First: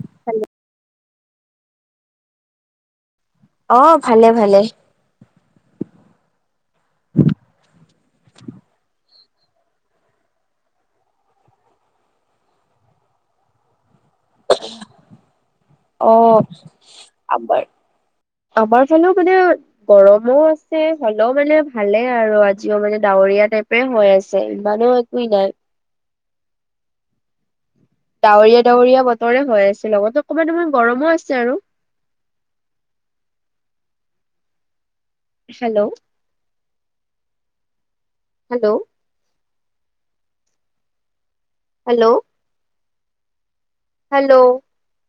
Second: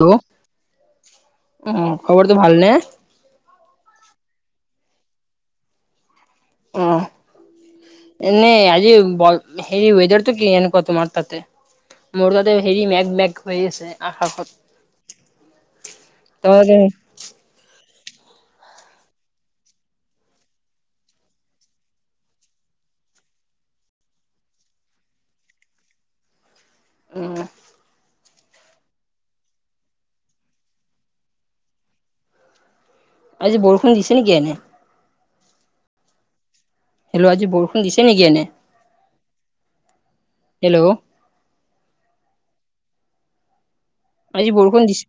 Hello অহ খবৰটো ভাল নে। অ ভালে ভালে। আহ। ন আজি হেৰি ৱদাৰটো কি এনেকুৱা তোমাৰ তাতে। মোৰগাতে হেৰি মেঘ মেগ হৈ আছে। আকাশত অ তহঁতে আবাৰ। আমাৰ ফালেও মানে গৰমো আছে হলেেও মানে ভালে আৰু আজিও মানে ডাৱৰ। ৰীয়া টাইপে হৈ আছে ইমানো একোৱ নাই। উ। ডাৱৰীয়া ডাৱৰীয়া বতৰে হৈ আছে লগত অকণমান অাৰ গৰমো আছে আৰু।। আ যেি বৰষুণ দিছে নেকি এনে। হেল্ল'। হেল্ল' আজি বৰষুণ দিছে নেকি এনে। Hello hello. হেল্ল'। হেল্ল' আজি বৰষুণ দিছে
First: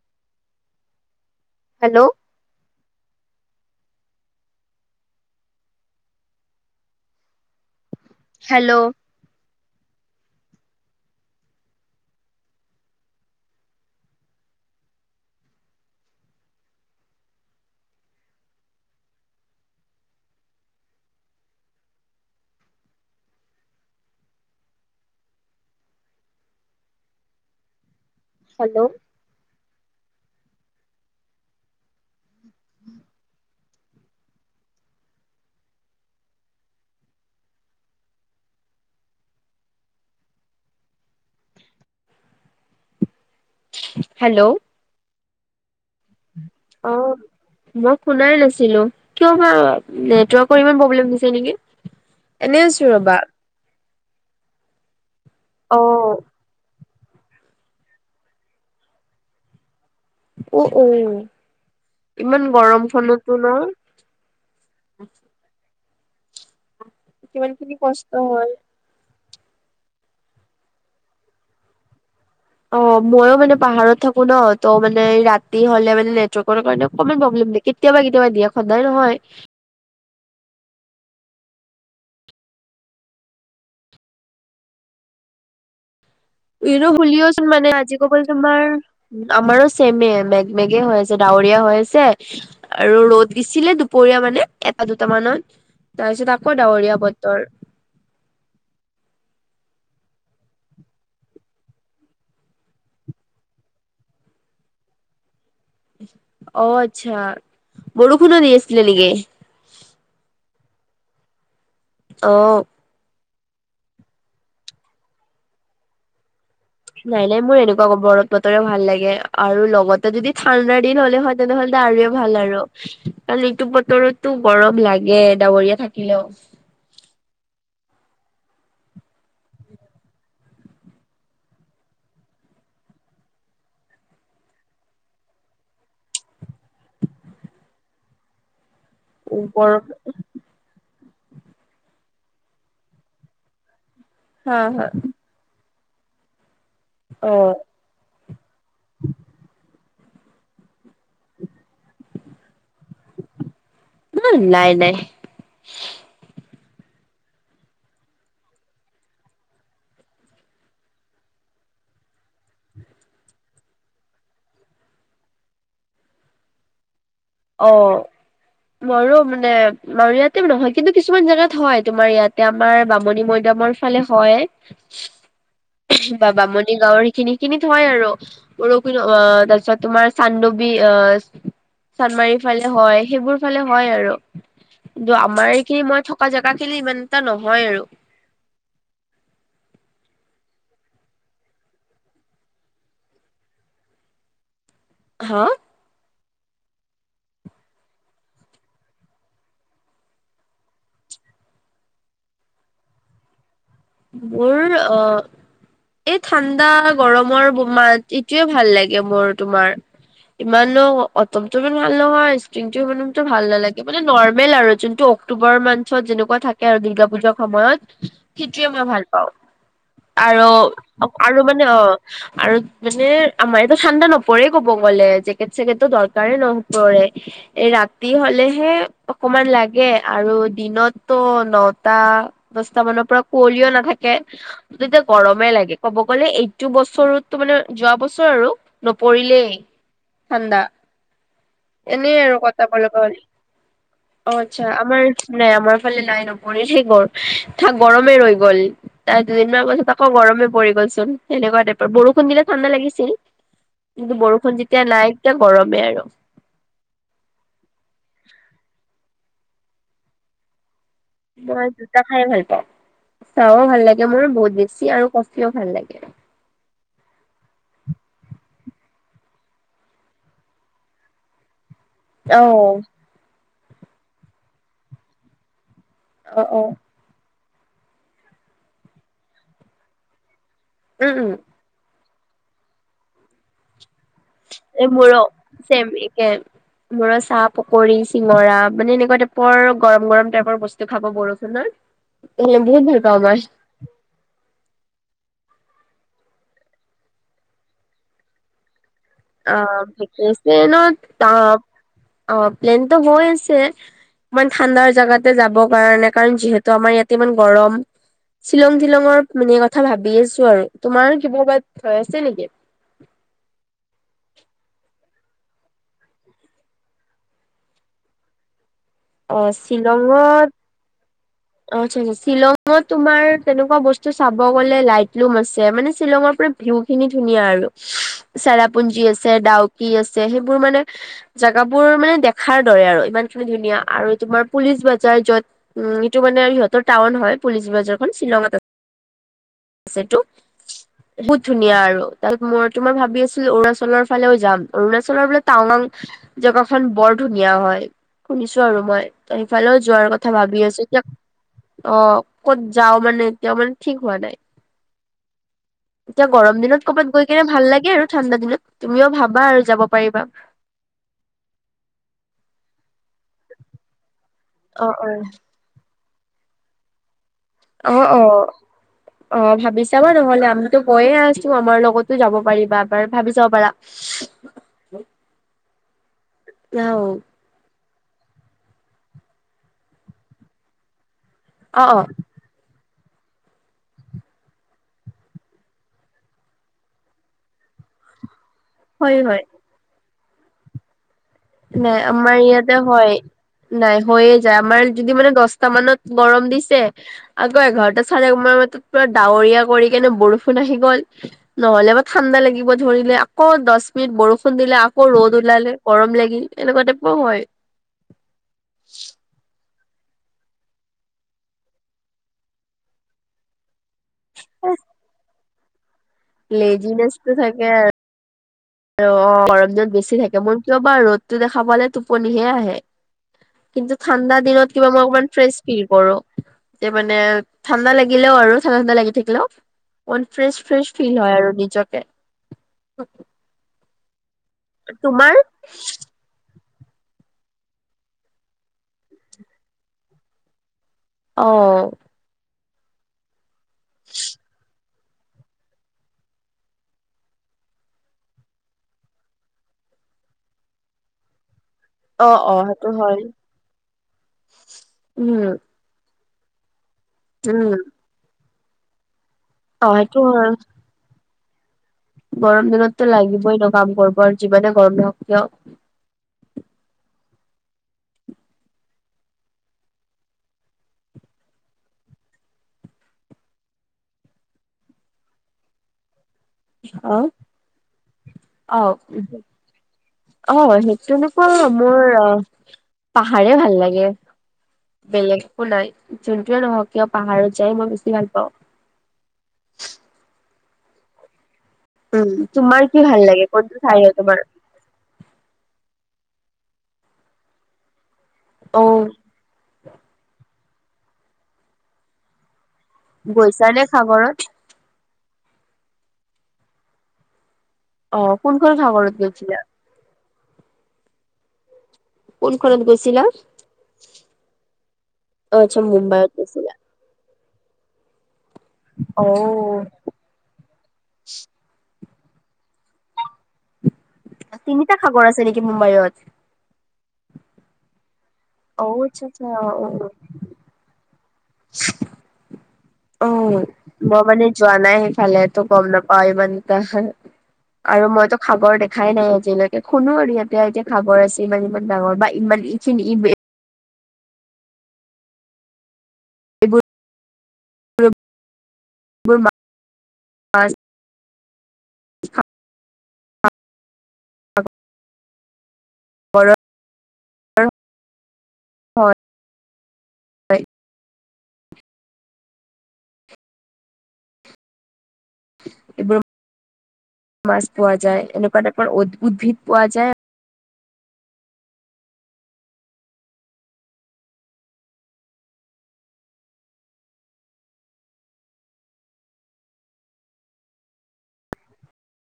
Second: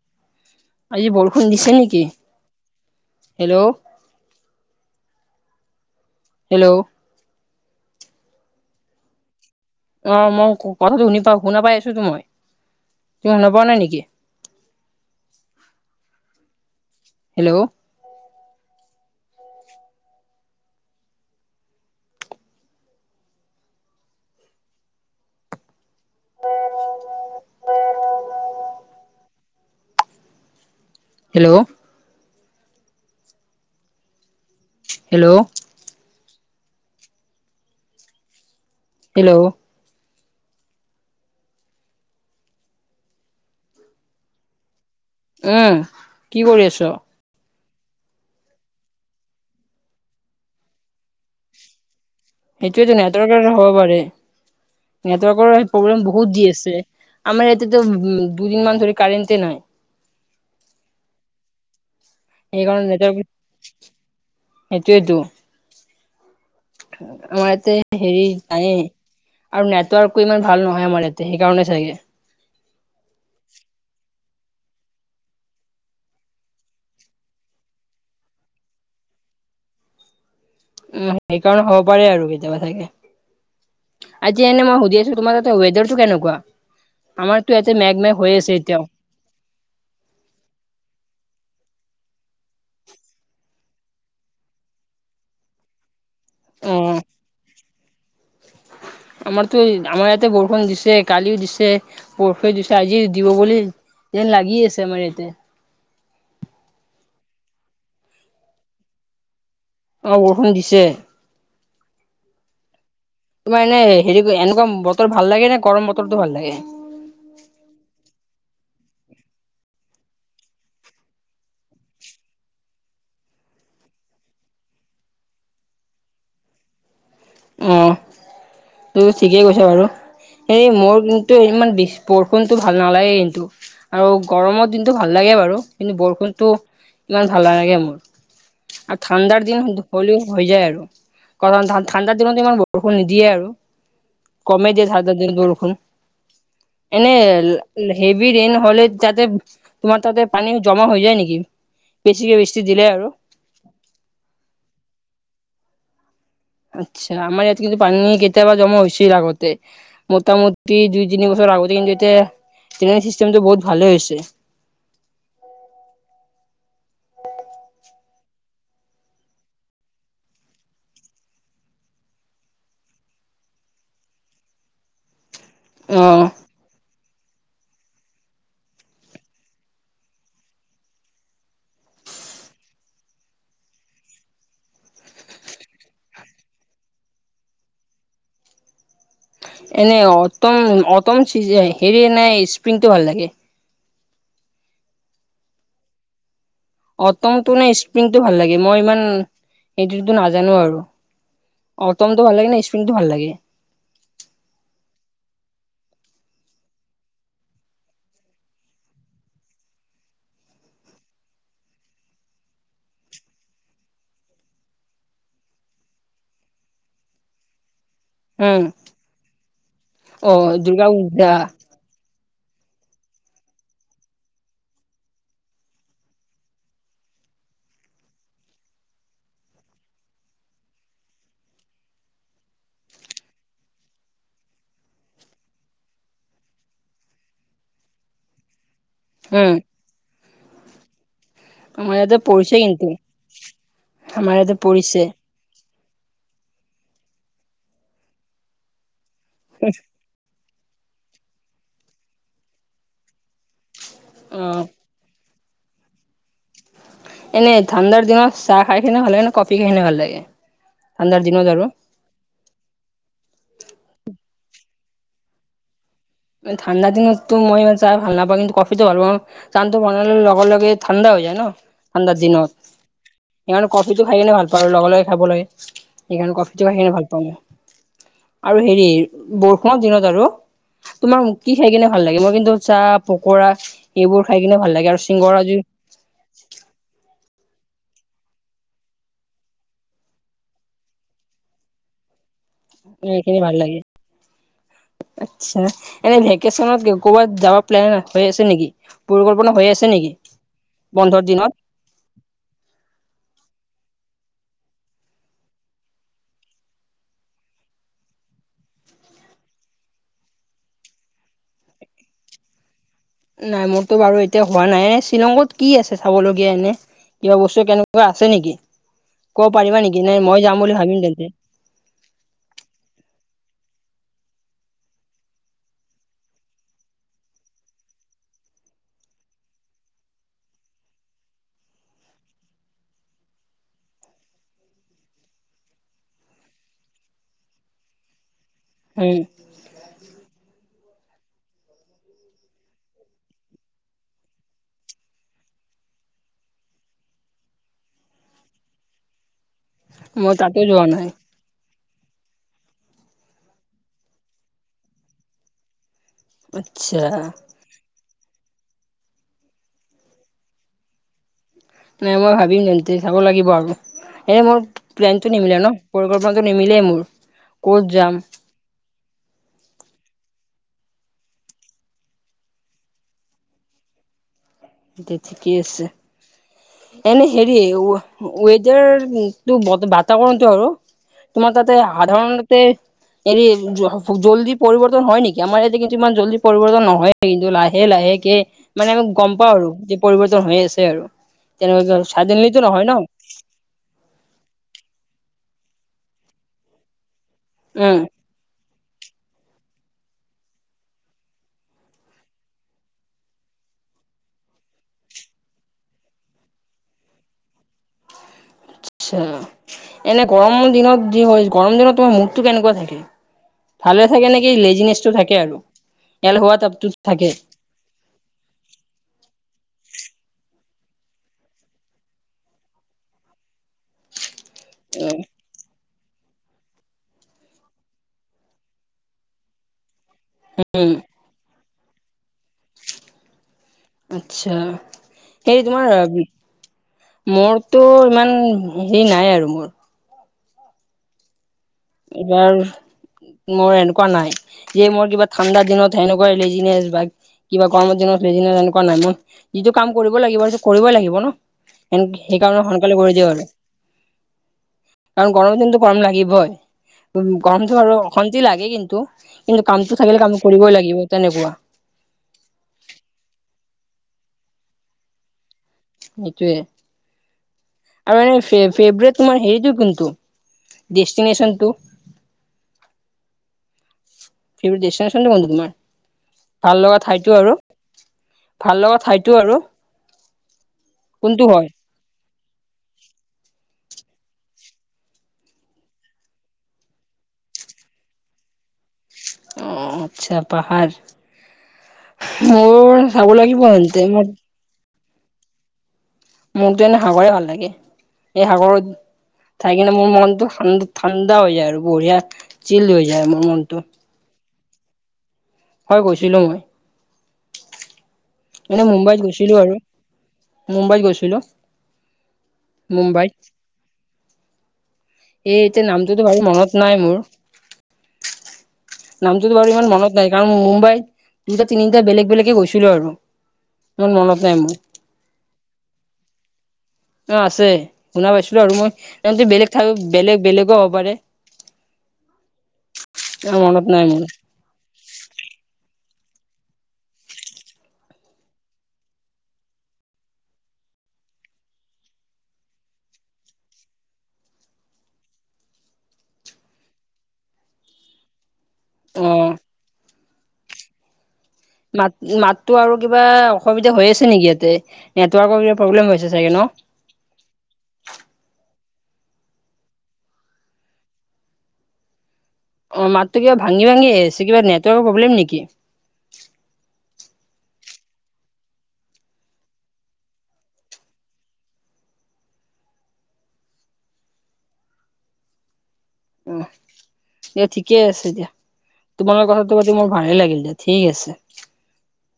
আজি বৰষুণ দিছে নেকি। Hello hello. হেল্ল'। হেল্ল'। অ মই কথাটো শুনি পা শুনা পাই আছোতো মই তুমি শুনা পোৱা নাই নেকি। ? হেল্ল'। উ অ উ। হেল্ল'। হেল্ল'। উম। হেল্ল'। হেল্ল'। হেল্ল'। আহম কি কৰি অ আছ। মই শুনাই নাছিলো কিয় নেটৱৰ্কৰ ইমান প্ৰব্লেম দি নেকি। এনেই আছো সেইটোোৱয়েতো ৰবা নেটৱৰ্কৰ হ'ব পাৰে নেটৱৰ্কৰ অ প্ৰব্লেম বহুত দি আছে। আমাৰ ইয়াতেতো উ দুদিন মমান ধৰি কাৰণ্টে নাই। উ উ ইমান গৰমখনতো ন। সেইটোয় সেইটো। কিমান আমাৰ খিনি ইতে কষ্ট হেৰি হয় নায়ে। আৰু নেটৱৰ্কো ইমান ভাল নহয় আমাৰ ইয়াতে সেইকাৰণে চাগে। অ। ময়ো মানে পাহাৰত থাকো ন ত মানে ৰাতি হলে মানে নেটৱৰ্কৰ কাৰণে অকমান প্ৰব্লেম ন কেতিয়। া কেতিয়াবা দিয়ে সদায় নহয়। উম সেইকাৰণে হ'ব পাৰে আৰু কেতিয়াবা থাকে। আজি এনে মই শুধিয় আছো তমাৰ ত েধৰ তু কে ন। ইো বওচোন মানে আজি কব হৈ আছে এতিয়াও তোমাৰ আমাৰো চছেমে মেঘমেগে হৈ আছে ড ডাৱৰীয়া হৈ আছে আৰু ৰ'দ দিছিলে দুপৰীয়া মানে এটা দুট মানত তাৰপিছত আকৌ অ ডাৱৰীয়া বতৰ আমাৰতো আমাৰ ইয়াতে বৰষুণ দিছে কালিও দিছে বৰষু দিছে আজি দিব বুলি। তে লাগি আছে আমাৰ এতিয়া, অ আচ্ছা বৰষুণো দি আছিলে নেকি? অ' বৰষুণ দিছে। অ' তোমাৰ এনে হেৰি এনেকুৱা বতৰ ভাল লাগে নে গৰম বতৰটো ভাল লাগে নাই নাই মোৰ এনেকুৱা ক বদ বতৰে ভাল লাগে আৰু লগতে যদি ঠাণ্ডা দিন হলে হয় তেনেহ'লে আৰুৱে ভাল আৰু কাৰণ এইটো বতৰতো গৰম লাগে ডাৱৰীয়া থাকিলেও [unintelligible] অ তু ঠিকেই কৈছা বাৰু এই মোৰ কিন্তু ইমান বিচ বৰষুণতটো ভাল নালাগে কিন্তু আৰু গৰমত দিনটো ভাল লাগে কে বাৰু কিন্তু বৰষুণতটো ইমান ভাল নালাগে মোৰ আৰু ঠাণ্ডাৰ দিন ওপৰ হ'লও হৈ যায় আৰু কৰণ ঠ ঠাণ্ডা দিনত ইমান বৰষুণ নিদিয়ে আৰু হা কমেই হা দিয়ে ঠাণ্ডা দিনত বৰষুণ এনে অ হেভি ৰেইন হলে যাতে তোমাৰ তাতে পানী জমা হৈ যায় নিকি বেছিকে বেছি দিলে আৰু। উম নাই নাই আচ্ছা আমাৰ ইয়াত কিন্তু পানী কেতিয়াবা জমা হৈছিল আগতে মোটামুটি দুই তিনি বছৰ আগতে কিন্তু এতিয়া ট্ৰেইং চিষ্টেমটো বহুত ভালে হৈছে [inaudible] অ মৰো মানে আৰু ইয়াতে নহয় কিন্তু কিছুমান জেগাত হয় তোমাৰ ইয়াতে আমাৰ বামনী মৈদাম আমাৰ ফালে হয় অ' বা বামণি গাঁওৰ সে খিনি হেখিনি হয় আৰু বৰষুণ অ তাৰ পিছত তোমাৰ চান্দৱী অহ চান্দমাৰীৰ ফালে হয় সেইবোৰ ফালে হয় আৰু কিন্তু আমাৰ এইখিনি মই থকা জেগা খিনি ইমান এটা নহয় আৰু এনেই অটম অটম চিজি হেৰি নে স্প্ৰিংটো ভাল লাগে হা অটমটো নে স্প্ৰিংটো ভাল লাগে মই ইমান সেটোতো নাজানো আৰু অতমটো ভাল লাগে নে স্পিৰিংটো ভাল লাগে মোৰ অহ এই ঠাণ্ডা গৰমৰ মাত এইটোৱে ভাল লাগে মোৰ তোমাৰ ইমানো অটম টো ইমান ভাল নহয় ষ্ট্ৰিং টো ইমান ভাল নালাগে মানে নৰ্মেল আৰু যোনটো অক্টোবৰ মানচত যেনেকুৱা থাকে আৰু দুৰ্গা পুজাৰ সময়ত উম, সেইটোৱে মই ভাল পাওঁ অ' আৰ দুৰ্গা পূজা আৰু মানে অ আৰু মানে আমাৰ এইটো ঠাণ্ডা নপৰে কব গ'লে জেকেট চেকেটটো দৰকাৰে নপৰে এ ৰাতি হলেহে অকমান লাগে আৰু দিন ত নটা দস্তা মানৰ পৰা কুঁৱলিও নাথাকে তেতিয়া গৰমে লাগে ক'ব গ'লে এইটো বছৰতো মানে যোৱা বছৰ আৰু নপৰিলেই উম, ঠাণ্ডা আমাৰ এনেই ইয়াতে আৰু পৰিছে কিন্তু। কথাকলকণ অ আমাৰ ইয়াতে আচ্ছা পৰিছে আমাৰ নেই আমাৰ ফালে নাই নপৰিল সেই গ থাক গৰমে ৰৈ গ'ল তাই দুদিনমান পাছত আকৌ গৰমে পৰি গ'ল চোন সেনেকুৱা টাইপৰ বৰষুণ দিলে ঠাণ্ডা লাগিছিল কিন্তু বৰষুণ অ'। যেতিয়া নাই তে গৰমেই আৰু এনেই ঠাণ্ডাৰ দিনত চাহ খাই কিনে ভাল লাগে নে কফি খাই কিনে ভাল লাগে ঠাণ্ডাৰ দিনত আৰু? মই দুটা খাইয়ে ভাল পাওঁ চা ও ভাল লাগে মোৰ বহুত বেছি আৰু কফিও ভাল লাগে ঠাণ্ডা দিনতো মই চাহ ভাল নাপাওঁ কিন্তু কফিতো ভাল পাওঁ চা টো বনালে লগে লগে ঠাণ্ডা হৈ যায় ন ঠাণ্ডাৰ অ' দিনত সেইকাৰণে কফিটো খাই কিনে ভাল পাও লগে লগে খাব লাগে সেইকাৰণে অ' অ' কফিটোহে ভাল পাওঁ মই আৰু হেৰি বৰষুণৰ দিনত আৰু উম তোমাক উম কি খাই কিনে ভাল লাগে মই কিন্তু চাহ পকৰা এইবোৰ খাই কিনে ভাল এ লাগে আৰু মো ৰ চিংগৰা জুই ফেব্ৰিকেন মো ৰ চা পকৰী চিঙৰা মানে এনেকুৱা টাইপৰ গৰম গৰম টাইপৰ বস্তু খাব বৰষুনত ম এইখিনি ভাল লাগে আচ্ছা এনে ভেকেচনত ক'বাত যাব প্লেন হৈ আছে নিকি অছে ন ত বন্ধৰ দিনত অ প্লেনটো হৈ আছে মান ঠাণ্ডাৰ জেগাতে যাব কাৰণে কাৰণ যিহেতু আমাৰ ইয়াতে ইমান গৰম শ্বিলং টিলঙৰ মানে কথা ভাবি আছো আৰু তোমাৰো কিহবাত হৈ আছে নেকি নাই মোৰতটো বাৰু এতিয়া হোৱা নাই এ শ্বিলংত কি আছে চাবলগীয়া এনে কিবা বস্তু কেনেকুৱা আছে নেকি কব পাৰিবা নেকি নে মই যাম বুলি ভাবিম তেন্তে আ্ছা আচ্ছা শ্বিলঙত তুমাৰ তেনেকুৱা বস্তু চাব গলে লাইটলুম আছে মানে শ্বিলঙৰ ভিউ খিনি ধুনীয়া আৰু চেৰাপুঞ্জী আছে ডাউকি আছে সেইবোৰ মানে জেগাবোৰ মানে দেখাৰ দৰে আৰু ইমান খিনি ধুনীয়া আৰু তোমাৰ পুলিচ বজাৰ যত উ টো মানে সিহঁত টাউন হয় পুলিচ বজাৰখন শ্বিলঙত আছে উম আছেটো বহুত ধুনীয়া আৰু তাত মই তো মই ভাবি আছিলো অৰুণাচলৰ ফালেও যাম অৰুণাচলৰ বোলে টাৱঙাং জেগা খন বৰ ধুনীয়া হয় শুনিছো আৰু মই তেই ইফালেও যোৱাৰ মই কথা তাতো ভাবি আছো যোৱা এতিয়া নাই অ ক'ত যাও মানে এতিয়াও মানে ঠিক হোৱা নাই এতিয়া গৰম দিনত আচ্ছা কৰ'বাত গৈ কেনে ভাল লাগে আৰু ঠাণ্ডা দিনত তুমিও ভাবা আৰু যাব পাৰিবা নাই মই ভাবিম তেন্তে চাব লাগিব আৰু এ মোৰ অ অ প্লেনটো নিমিলে ন পৰিকল্পনাটো নিমিলেই মোৰ ক'ত অ যাম অ অ ভাবি চাবা নহলে আমিতো গৈয়ে আছো আমাৰ লগতো যাব পাৰিবা এবাৰ ভাবি চাব পাৰা [inaudible] দে ঠিকে আছে অ এনেই হেৰি ৱেডাৰটো বাতাবৰণটো আৰু তোমাৰ তাতে অ সাধাৰণতে এৰি জল্দি পৰিৱৰ্তন হয় নেকি আমাৰ ইয়াতে কিন্তু ইমান জল্দি পৰিৱৰ্তন নহয় কিন্তু লাহে লাহে লাহেকে মানে আমি হয় গম হয় পাওঁ আৰু যে পৰিৱৰ্তন হৈ আছে আৰু তেনেকুৱা নাই আমাৰ চাডেনলিটো ইয়াতে নহয় ন হয় নাই হৈয়ে যায় আমাৰ যদি মানে দহ স্তা মানত গৰম দিছে আকৌ উম এঘাৰটা চাৰে মানত পুৰা ডাৱৰীয়া কৰি কেনে বৰষুণ আহি গ'ল নহলেবা ঠাণ্ডা লাগিব ধৰিলে আকৌ দহ মিনত বৰষুণ দিলে আকৌ ৰ'দ ওলালে গৰম লাগিল এনেকুৱা টাইপোও হয় আচ্ছা এনে গৰম দিনত যি হয় গৰম দিনত তোমাৰ মূডটো কেনেকুৱা থাকে ভালে থাকে নেকি লেজিনেছটো থাকে আৰু এলহুৱা তাইপটো থাকে অ অ গৰম দিনত বেছি থাকে মোৰ কিয় বা ৰ'দতটো দেখা পালে টোপনিহে আহে কিন্তু ঠাণ্ডা দিনত কিবা মই অকণমান ফ্ৰেছ ফি কৰ এয়া মানে ঠাণ্ডা লাগিলেও আৰু ঠাণ্ডা ঠাণ্ডা লাগি থাকিলে অ ম ফ্ৰেচ ফ্ৰেচ উম ফিল হয় আৰু নিজকে আত্ছা তোমাৰ হেৰি তোমাৰ মোৰতো ইমান হেৰি নাই আৰু মোৰ অ এইবাৰ মোৰ এনেকুৱা নাই যে মোৰ কিবা ঠাণ্ডা দিনত সেনেকুৱা লেজিনেছ বা কিবা গৰমত দিনত লেজীনেচ তেনেকুৱা নাই মই যিটো কাম কৰিব লাগিব সেইটো কৰিবই লাগিব ন ন অ অ সেইকাৰণে সেইটো সোনকালে কৰি হয় দিয় আৰু কাৰণ উম গৰমদিনতটো গৰম লাগিবই উ উম গৰমটো আৰু অশান্তি লাগে কিন্তু কিন্তু অ কামটো সেইটো থাকিলে কাম হয় কৰিবই লাগিব আৰু তেনেকুৱা গৰম দিনততো লাগিবই ন কাম কৰিব আৰু যিমানে গৰম নহওক কিয় সেইটোৱে আৰু ফেভৰেট তোমাৰ হেৰিটো কিন্তু ডেষ্টিনেচনটো [inaudible] [unintelligible] ভাল লগা অ ঠাইতো আৰু ভাল অ লগা ঠাইতো আৰু অ সেইটো নক কোনটো হয় মোৰ পাহাৰে ভাল লাগে বেলেগো নাই যোনটোোৱে নহওক কিয় পাহাৰত যাই মই বেছি ভাল পাওঁ অ আচ্ছা পাহাৰ উম তোমাৰ কি মোৰ ভাল চাবু লাগে লাগি কোনটো ঠাই পন্তে হয় ম তোমাৰ মোৰতো এনে সাগৰে ভাল লাগে এই সাগৰ অ থাই কিনে মোৰ মনটো ঠা ঠাণ্ডা হৈ যায় আৰু বঢ়িয়া চিল হৈ যায় মাৰ গৈছা নে মনটো সাগৰত হয় গৈছিলো মই অ কোনখন এনেই সাগৰত মুম্বাইত গৈছিলো গৈছিলা? আৰু মুম্বাইত গৈছিলো কোনখনত গৈছিলাম মুম্বাইত এই এতিয়া নামটোতো ভাৰি মনত নাই মোৰ অ নামটোতো বাৰু ইমান মনত নাই কাৰণ মুম্বাইত দুটা নি এতিয়া বেলেগ বেলেগে গৈছিলো আৰু ইমান মনত নাই মই কি মুম্বাই অত অ আছে শুনা পাইছিলো আৰু অ আচ্ছা আচ্ছা মই অ বেলেগ অ ঠাই বেলেগ বেলেগও হ'ব পাৰে [unintelligible] উ অ মনত নাই মই মোৰ মানে যোৱা নাই সেইফালেেতো গম নাপাও ই মমান ত আৰু মইতো খাগৰ দেখাই নাই আজিলৈকে শুনো আৰু এতিয়া এতিয়া খাগৰ আছে ইমান ইমান ডাঙৰ বা ইমান চিন এইবোৰ আহ হয় মাত মাততো আৰু কিবা অসুবিধা হৈ আছে নেকি ইয়াতে নেটৱৰ্ প্ৰব্লেম হৈছে চাগে ন হয় হয় অ মাতত কিবাঙি ভাঙি আহ আছে কিবা নেটৱৰ্কৰ প্ৰব্লেম নেকি এইবোৰ মাছ পোৱা যায় এনেকুৱাাৰ অদ্ভুত ভদ পোৱা যায় এি ক আছেতিয়া তোমালোকৰ কথাটো পাতি মোৰ ভালেই লাগিল যে ঠিক আছে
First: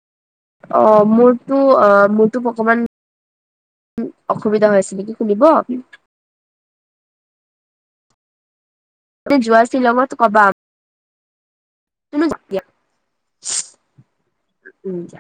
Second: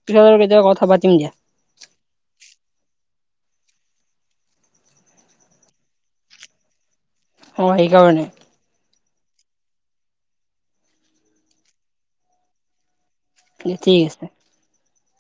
পিছত আৰু কেতিয়াবা অ কথা পাতিম দিয়া মোৰতো অ মোৰতো অকমান উ অসুবিধা হৈ হৈছে নেকি কনিব আপ অই কাৱনেে যোৱা শ্বিলঙত কবা তুনিয়য়া ঠিক আছে উ য